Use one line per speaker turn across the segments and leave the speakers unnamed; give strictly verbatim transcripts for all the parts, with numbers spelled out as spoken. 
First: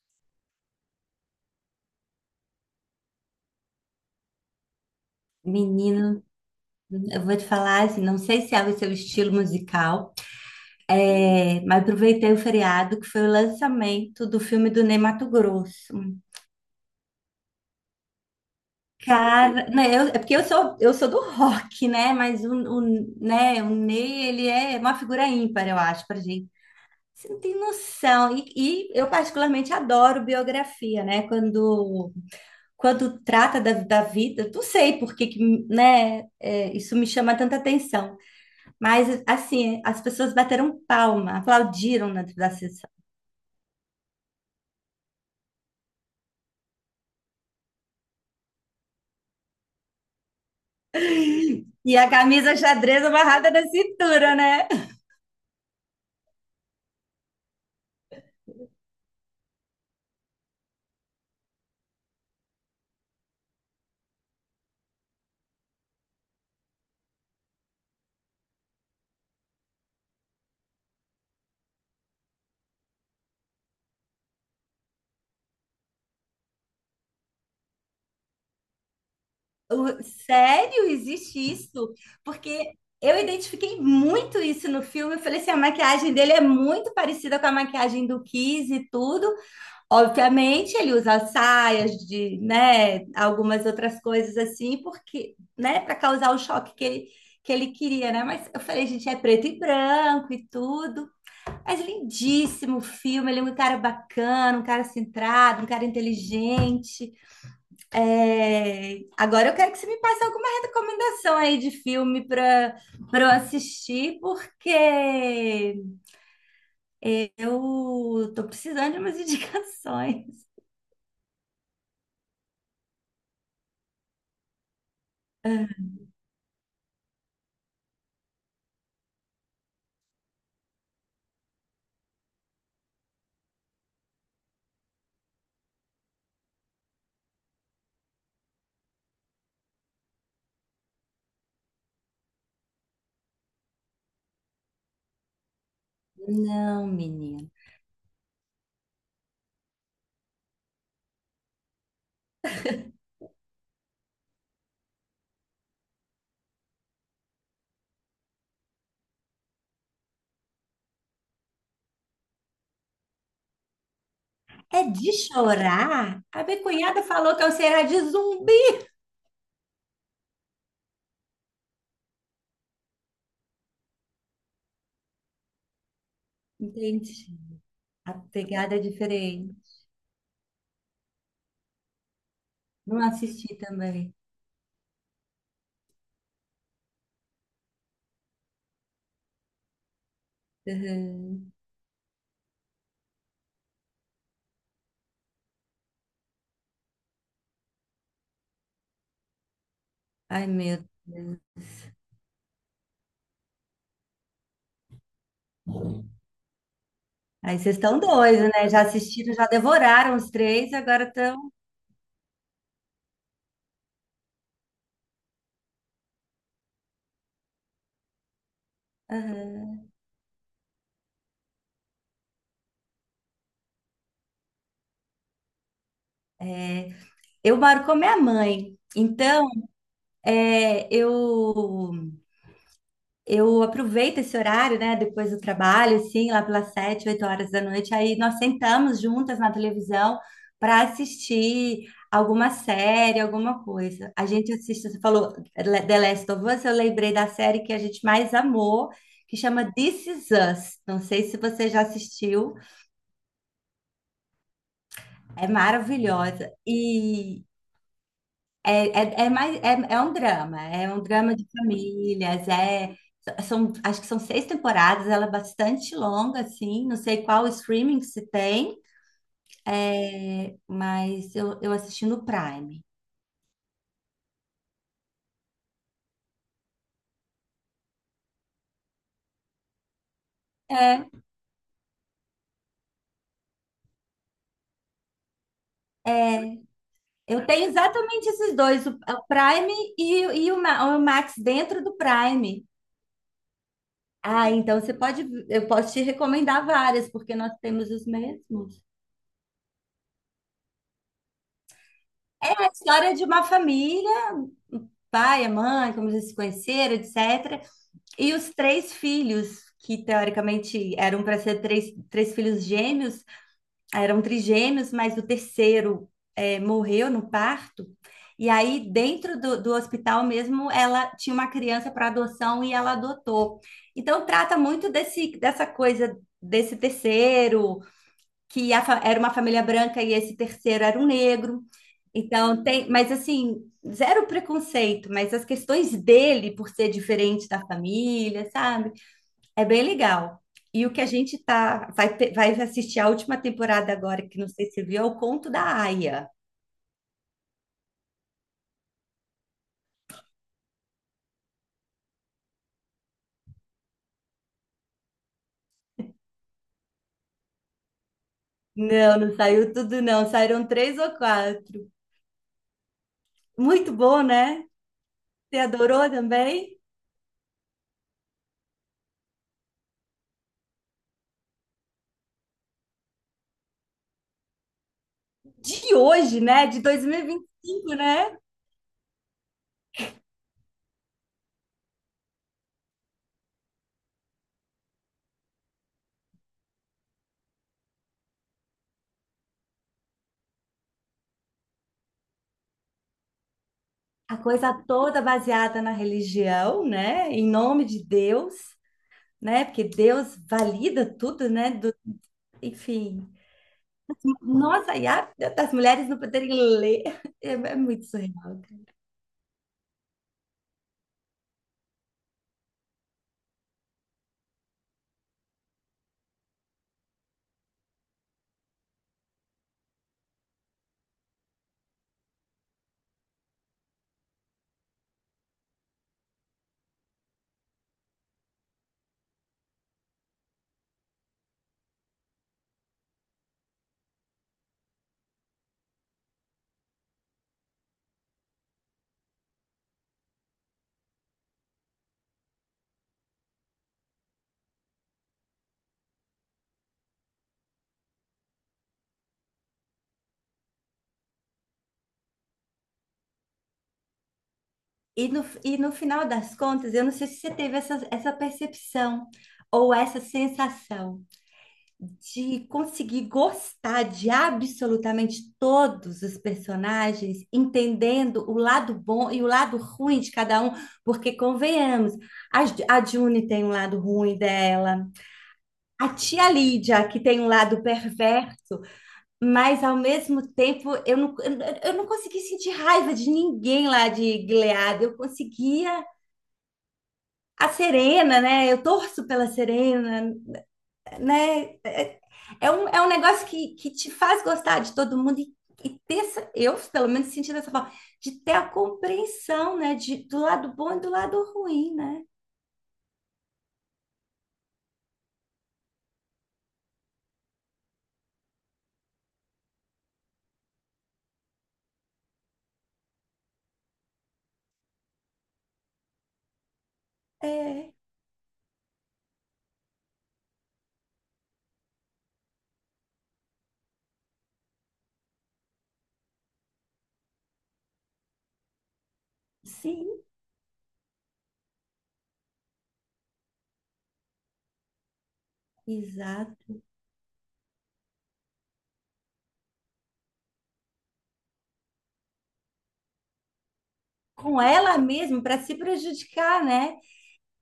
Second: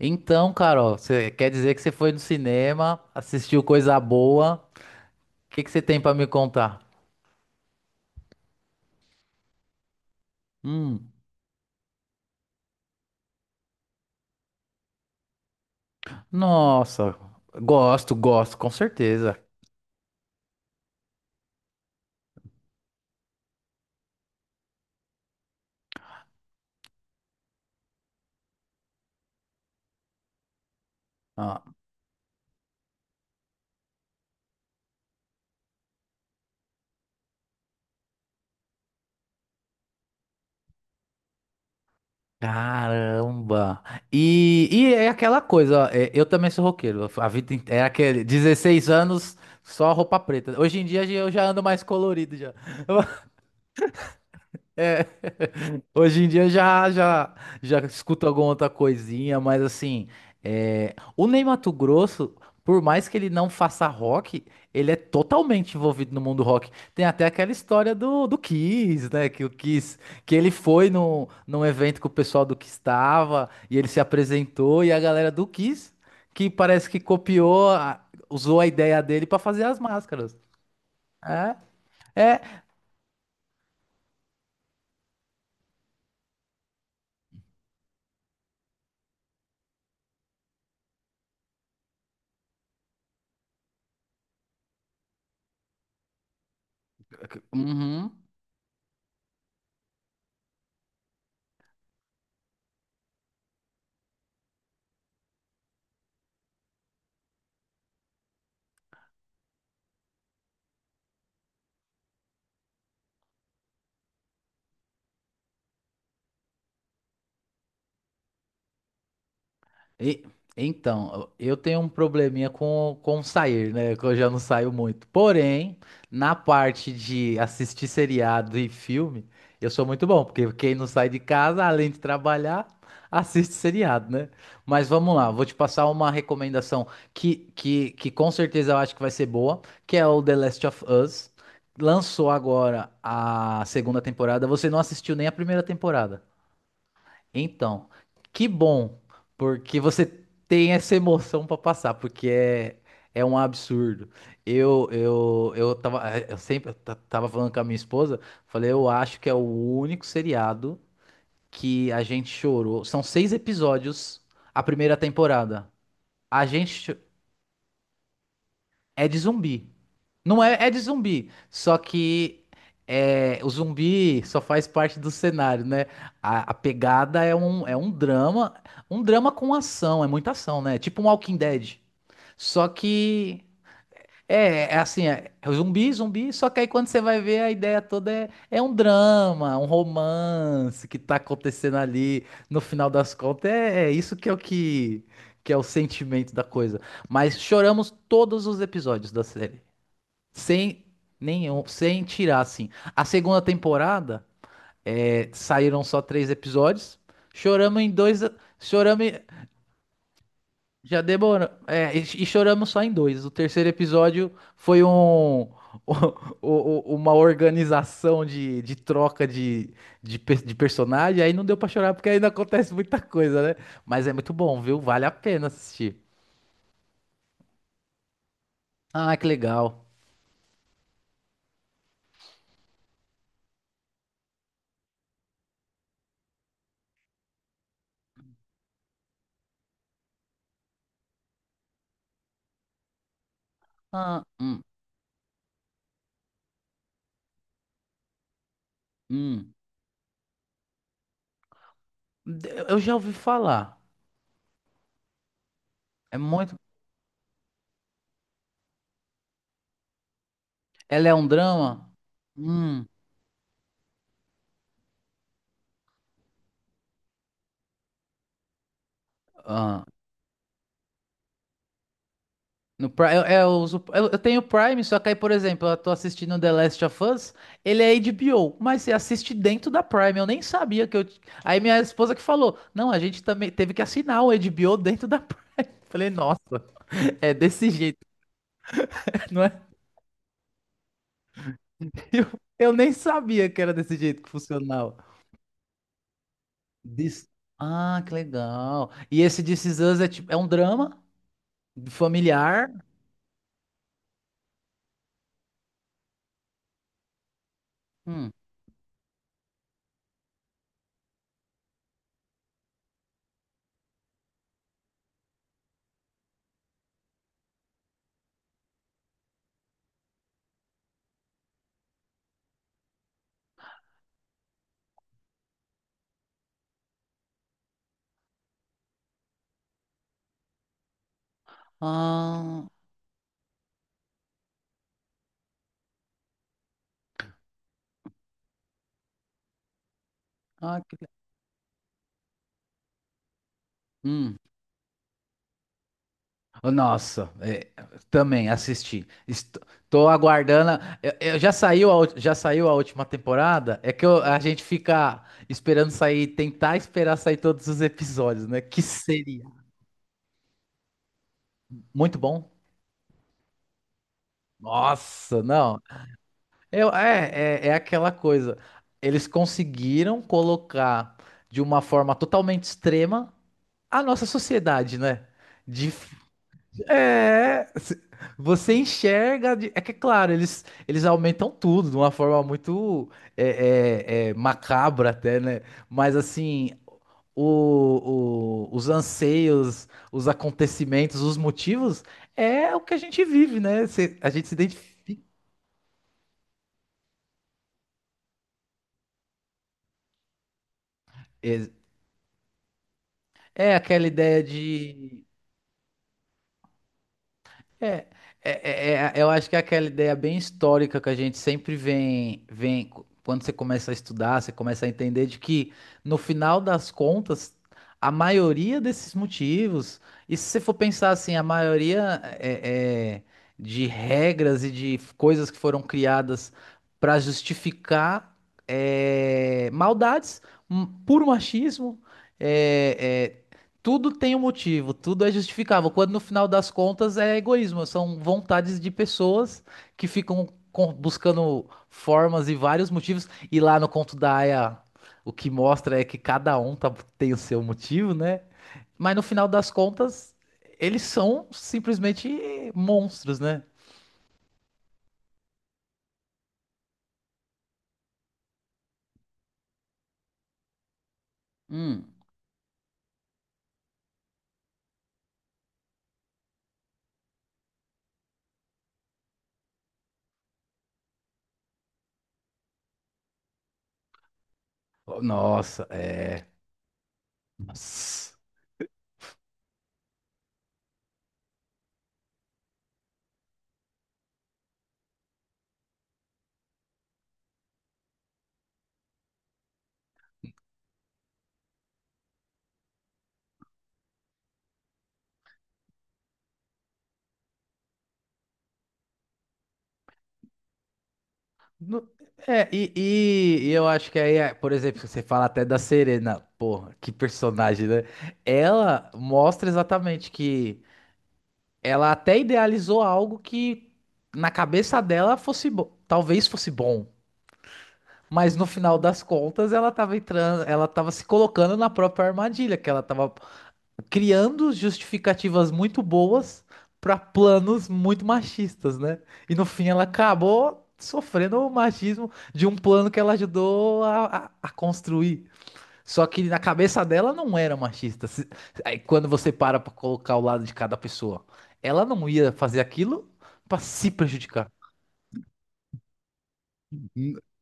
Então, Carol, você quer dizer que você foi no cinema, assistiu coisa boa? O que que você tem pra
Menino,
me contar?
eu vou te falar assim, não sei se é o seu estilo musical,
Hum,
é, mas aproveitei o feriado que foi o lançamento do filme do Ney Matogrosso.
nossa, gosto, gosto, com certeza.
Cara, né, eu- é porque eu sou eu sou do rock, né? Mas o, o, né, o Ney ele é uma figura ímpar, eu acho, pra gente. Você não tem noção. E, e eu particularmente adoro biografia, né?
Ah,
Quando quando trata da, da vida, não sei por que, que, né, é, isso me chama tanta atenção. Mas, assim, as pessoas bateram palma, aplaudiram na da sessão.
caramba. E, e é aquela coisa, ó, é, eu também sou roqueiro. A vida inte- é aquele dezesseis anos só roupa preta. Hoje em dia eu já ando mais
E a
colorido já.
camisa xadrez amarrada na cintura, né?
Hoje em dia eu já já já escuto alguma outra coisinha, mas assim, é, o Ney Matogrosso, por mais que ele não faça rock, ele é totalmente envolvido no mundo rock. Tem até aquela história do, do Kiss, né? Que o Kiss, que ele foi no, num evento que o pessoal do Kiss estava e ele se apresentou e a galera do Kiss, que parece que copiou, a- usou a ideia dele para fazer as
O-
máscaras.
sério, existe
É,
isso?
é.
Porque eu identifiquei muito isso no filme. Eu falei assim, a maquiagem dele é muito parecida com a maquiagem do Kiss e tudo. Obviamente, ele usa saias de, né, algumas outras coisas assim, porque, né, para causar o choque que ele, que ele queria,
Uhum.
né? Mas eu falei, gente, é preto e branco e tudo. Mas lindíssimo o filme, ele é um cara bacana, um cara centrado, um cara inteligente. É, Agora eu quero que você me passe alguma recomendação aí de filme para para eu assistir, porque eu tô precisando de umas
E-
indicações.
então, eu tenho um probleminha com, com sair, né? Que eu já não saio muito. Porém, na parte de assistir seriado e filme, eu sou muito bom, porque quem não sai de casa, além de trabalhar, assiste seriado, né? Mas vamos lá, vou te passar uma recomendação que, que, que com certeza eu acho que vai ser boa, que é o The Last of Us. Lançou agora a segunda temporada. Você não assistiu nem a primeira temporada.
Não, menina.
Então, que bom, porque você tem essa emoção pra passar, porque é, é um absurdo. Eu eu eu tava eu sempre ta- tava falando com a minha esposa, falei, eu acho que é o único seriado que a gente chorou. São seis episódios a
É
primeira
de
temporada.
chorar? A
A
minha
gente cho-
cunhada falou que é o Será de zumbi.
é de zumbi. Não é, é de zumbi. Só que é, o zumbi só faz parte do cenário, né? A, a
Entendi.
pegada é um, é um
A
drama.
pegada é
Um drama com
diferente.
ação. É muita ação, né? Tipo um Walking Dead. Só
Não
que.
assisti também.
É, é assim, é é zumbi, zumbi, só que aí quando você vai ver a ideia toda é, é um drama, um romance que tá
Uhum.
acontecendo ali, no final das contas, é, é isso que é o que, que é o sentimento da coisa. Mas choramos todos os episódios da série.
Ai, meu
Sem
Deus.
nenhum, sem tirar, assim. A segunda temporada é, saíram só três episódios.
Aí vocês
Choramos em
estão
dois.
doidos, né? Já
Choramos. em-
assistiram, já devoraram os três,
Já
agora estão.
demorou. É, e, e choramos só em dois. O terceiro episódio foi um. o- o- Uma organização de, de troca de, de, pe- de personagem, aí não deu pra chorar porque ainda acontece muita coisa, né? Mas é muito bom, viu? Vale a pena assistir.
Eu moro com a minha mãe.
Ah, que
Então,
legal.
é, eu eu aproveito esse horário, né? Depois do trabalho, assim, lá pelas sete, oito horas da noite. Aí nós sentamos juntas na televisão para assistir alguma série, alguma coisa.
Ah,
A gente
hum,
assiste, você falou The Last of Us, eu lembrei da série que a gente mais amou, que
hum.
chama This Is Us. Não sei se você já assistiu.
De- Eu já ouvi falar.
É
É
maravilhosa.
muito.
E é, é, é mais, é, é um drama, é um
Ela é um
drama de
drama?
famílias,
Hum.
é, são, acho que são seis temporadas, ela é bastante longa, assim, não sei qual streaming que se tem,
Ah.
é, mas eu, eu assisti no Prime.
No Prime, eu, é, eu uso- eu- eu tenho Prime, só que aí, por exemplo, eu tô assistindo The Last of Us, ele é H B O, mas você assiste dentro da Prime, eu nem sabia que eu...
É,
t- Aí minha esposa que falou, não, a gente também teve que assinar o H B O dentro da Prime. Falei, nossa,
é,
é
eu tenho
desse jeito,
exatamente esses dois, o, o
não é?
Prime e, e o, Ma- o Max dentro do
Eu,
Prime.
eu nem sabia que era desse jeito que
Ah, então você
funcionava.
pode, eu posso te recomendar várias,
This-
porque nós temos
Ah,
os
que
mesmos.
legal. E esse This Is Us é, tipo, é um drama
É a
familiar?
história de uma família, o pai, a mãe, como eles se conheceram, etecetera.
Hum.
E os três filhos, que teoricamente eram para ser três, três filhos gêmeos, eram trigêmeos, mas o terceiro eh, morreu no parto. E aí, dentro do, do hospital mesmo, ela tinha uma criança para adoção e ela adotou. Então, trata muito desse, dessa coisa desse terceiro, que a fa- era uma família branca e esse terceiro era um negro. Então
Ah,
tem, mas assim, zero preconceito, mas as questões dele por ser diferente da família, sabe? É bem legal.
ah,
E o que a gente tá vai, pe- vai assistir a última temporada agora,
hum,
que não sei se viu, é o Conto da Aia.
oh, nossa, é, também assisti. Estou aguardando. Eu, eu- já saiu a, ult- já saiu a última temporada? É que eu- a gente fica esperando sair, tentar esperar sair todos os episódios, né? Que
Não, não
seria
saiu tudo não, saíram três ou quatro.
muito bom.
Muito bom, né?
Nossa,
Você
não.
adorou também?
Eu, é, é, é aquela coisa. Eles conseguiram colocar de uma forma totalmente extrema a nossa sociedade, né? De
De hoje, né? De
é,
dois mil e vinte e cinco,
se-
né?
você enxerga. de- É que, é claro, eles, eles aumentam tudo de uma forma muito é, é, é, macabra, até, né? Mas, assim, o- o- os anseios, os acontecimentos, os motivos é o que a gente vive, né? Se- a
A
gente se
coisa
identifica.
toda baseada na religião, né? Em nome de Deus, né? Porque Deus valida tudo,
É,
né? Do- enfim.
é aquela ideia
Nossa, e
de
a, das mulheres não poderem ler é, é muito
É,
surreal,
é,
cara.
é- é- eu acho que é aquela ideia bem histórica que a gente sempre vem, vem co- quando você começa a estudar, você começa a entender de que no final das contas, a maioria desses motivos, e se você for pensar assim, a maioria é, é, de regras e de f- coisas que foram criadas para justificar é, maldades, um, puro machismo. é, é, tudo tem um motivo, tudo é justificável, quando no final das contas é egoísmo, são vontades de pessoas que ficam com- buscando formas e vários motivos, e lá no conto da Aya, o que mostra é que cada um tá- tem o seu motivo, né? Mas no final das contas, eles são simplesmente monstros, né?
E no, e no final das contas, eu não sei se você teve essa, essa percepção ou essa sensação,
Hum.
de conseguir gostar de absolutamente todos os personagens, entendendo o lado bom e o lado ruim de cada um, porque convenhamos, a, Ju- a June tem um lado ruim dela,
Nossa,
a
é.
tia Lídia, que tem um lado perverso, mas ao mesmo tempo eu não, eu, não eu não consegui sentir raiva de ninguém lá de Gilead, eu conseguia. A Serena, né? Eu torço pela Serena, né? É um, é um negócio que, que te faz gostar de todo mundo e, e ter, essa- eu pelo menos senti dessa forma, de ter a compreensão, né, de, do lado bom e do lado ruim,
No-
né?
É, e, e- e eu acho que aí, é, por exemplo, você fala até da Serena, porra, que personagem, né? Ela mostra exatamente que ela até idealizou algo que na cabeça dela fosse bom, talvez fosse bom,
É,
mas no final das contas ela tava entrando, ela tava se colocando na própria armadilha, que ela tava criando justificativas muito boas para planos muito machistas, né? E no fim ela
sim,
acabou sofrendo o machismo de um plano que ela ajudou a, a- a construir. Só que na
exato.
cabeça dela não era machista. Se- aí quando você para para colocar o lado de cada pessoa, ela não ia fazer aquilo para se
Com
prejudicar.
ela mesma, para se prejudicar, né?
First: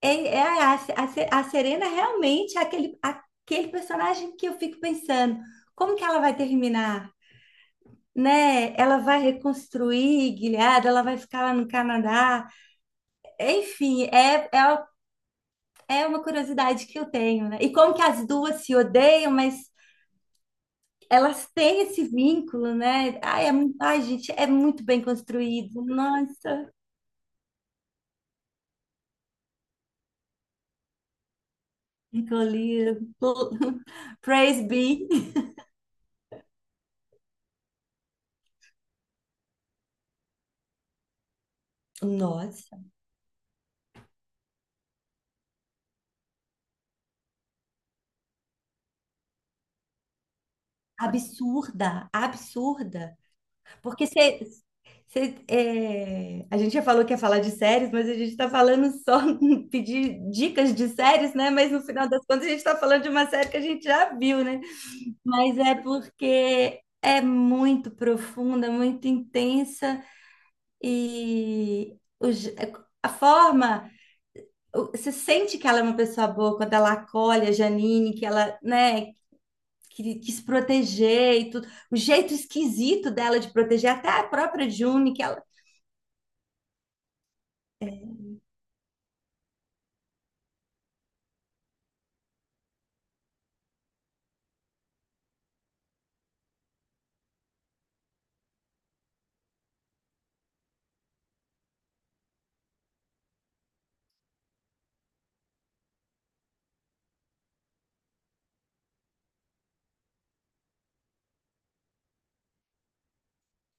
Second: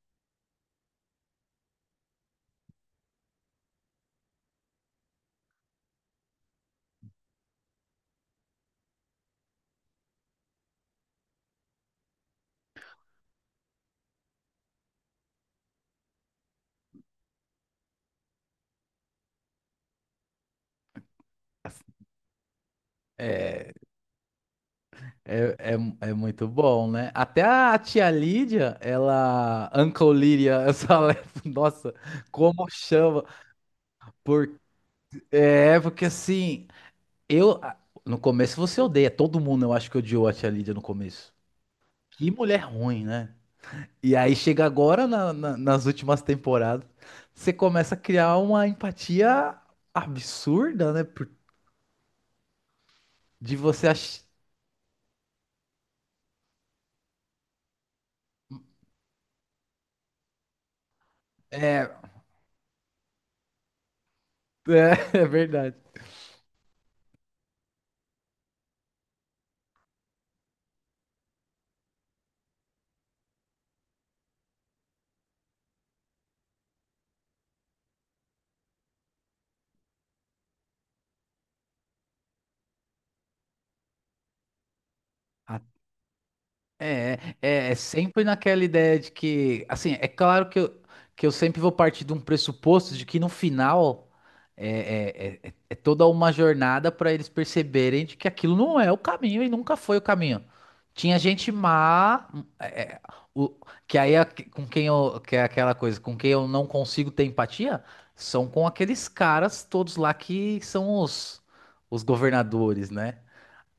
É, é a, a, Se- a Serena realmente é aquele, aquele personagem que eu fico pensando, como que ela vai terminar? Né? Ela vai reconstruir Gilead, ela vai ficar lá no Canadá. Enfim, é, é é uma curiosidade que eu tenho, né? E como que as duas se odeiam, mas elas têm esse vínculo, né? Ai, é,
É,
mu- ai, gente, é muito bem
é,
construído.
é, é muito
Nossa,
bom, né? Até a tia Lídia, ela. Uncle Lídia, essa. Nossa, como
Nicolina.
chama? Por...
Praise be.
É, porque assim, eu. a- no começo você odeia, todo mundo eu acho que odiou a Tia Lídia no começo. Que mulher
Nossa,
ruim, né? E aí chega agora na- na- nas últimas temporadas, você começa a criar uma empatia absurda, né? Por-
absurda, absurda.
de você
Porque
achar.
você, você, é, a gente já falou que ia falar de séries, mas a gente está falando só pedir dicas de séries, né? Mas no
É,
final das contas a gente está falando de uma série que a gente já viu, né?
é, é
Mas é
verdade.
porque é muito profunda, muito intensa e o je- a forma, o- você sente que ela é uma pessoa boa quando ela acolhe a Janine, que ela, né, que quis proteger e tudo. O jeito esquisito dela de proteger, até a própria June, que ela,
É, é, é sempre naquela ideia de que, assim, é claro que eu, que eu sempre vou partir de um pressuposto de que no final é, é- é- é é toda uma jornada para eles perceberem de que aquilo não é o caminho e nunca foi o caminho. Tinha gente má, é, é, o- que aí é que- com quem eu, que é aquela coisa, com quem eu não consigo ter empatia, são com aqueles caras todos lá que são os, os governadores, né?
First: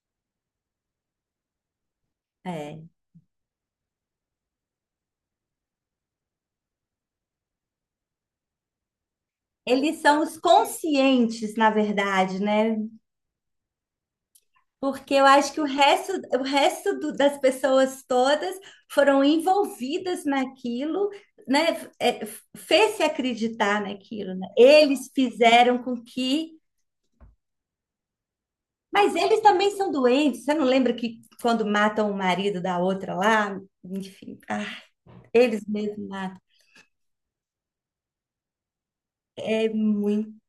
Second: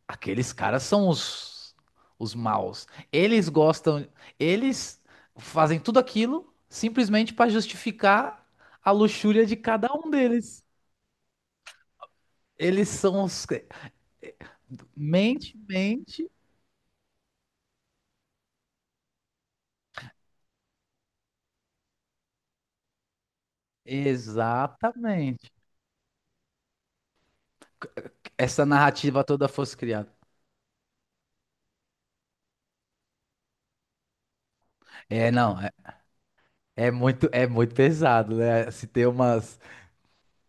Aqueles caras são os, os
é,
maus. Eles gostam, eles fazem tudo aquilo simplesmente para justificar a luxúria de cada
eles
um
são os
deles.
conscientes, na verdade, né?
Eles são os.
Porque eu acho
Mente,
que o resto,
mente.
o resto do- das pessoas todas foram envolvidas naquilo, né? É, fez-se acreditar naquilo, né? Eles
Exatamente.
fizeram com que.
Essa
Mas
narrativa
eles
toda
também
fosse
são
criada.
doentes. Você não lembra que quando matam o marido da outra lá? Enfim, ah,
É, não,
eles
é,
mesmos matam.
é muito, é muito pesado, né? Se tem umas.
É muito,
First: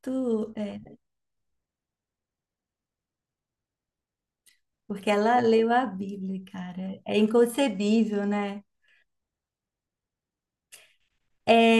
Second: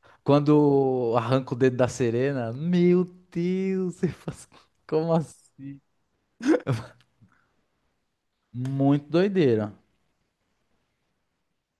é,
Quando arranca o dedo da Serena, meu Deus, você faz...
porque
como
ela
assim?
leu a Bíblia, cara. É inconcebível, né?
Muito doideira.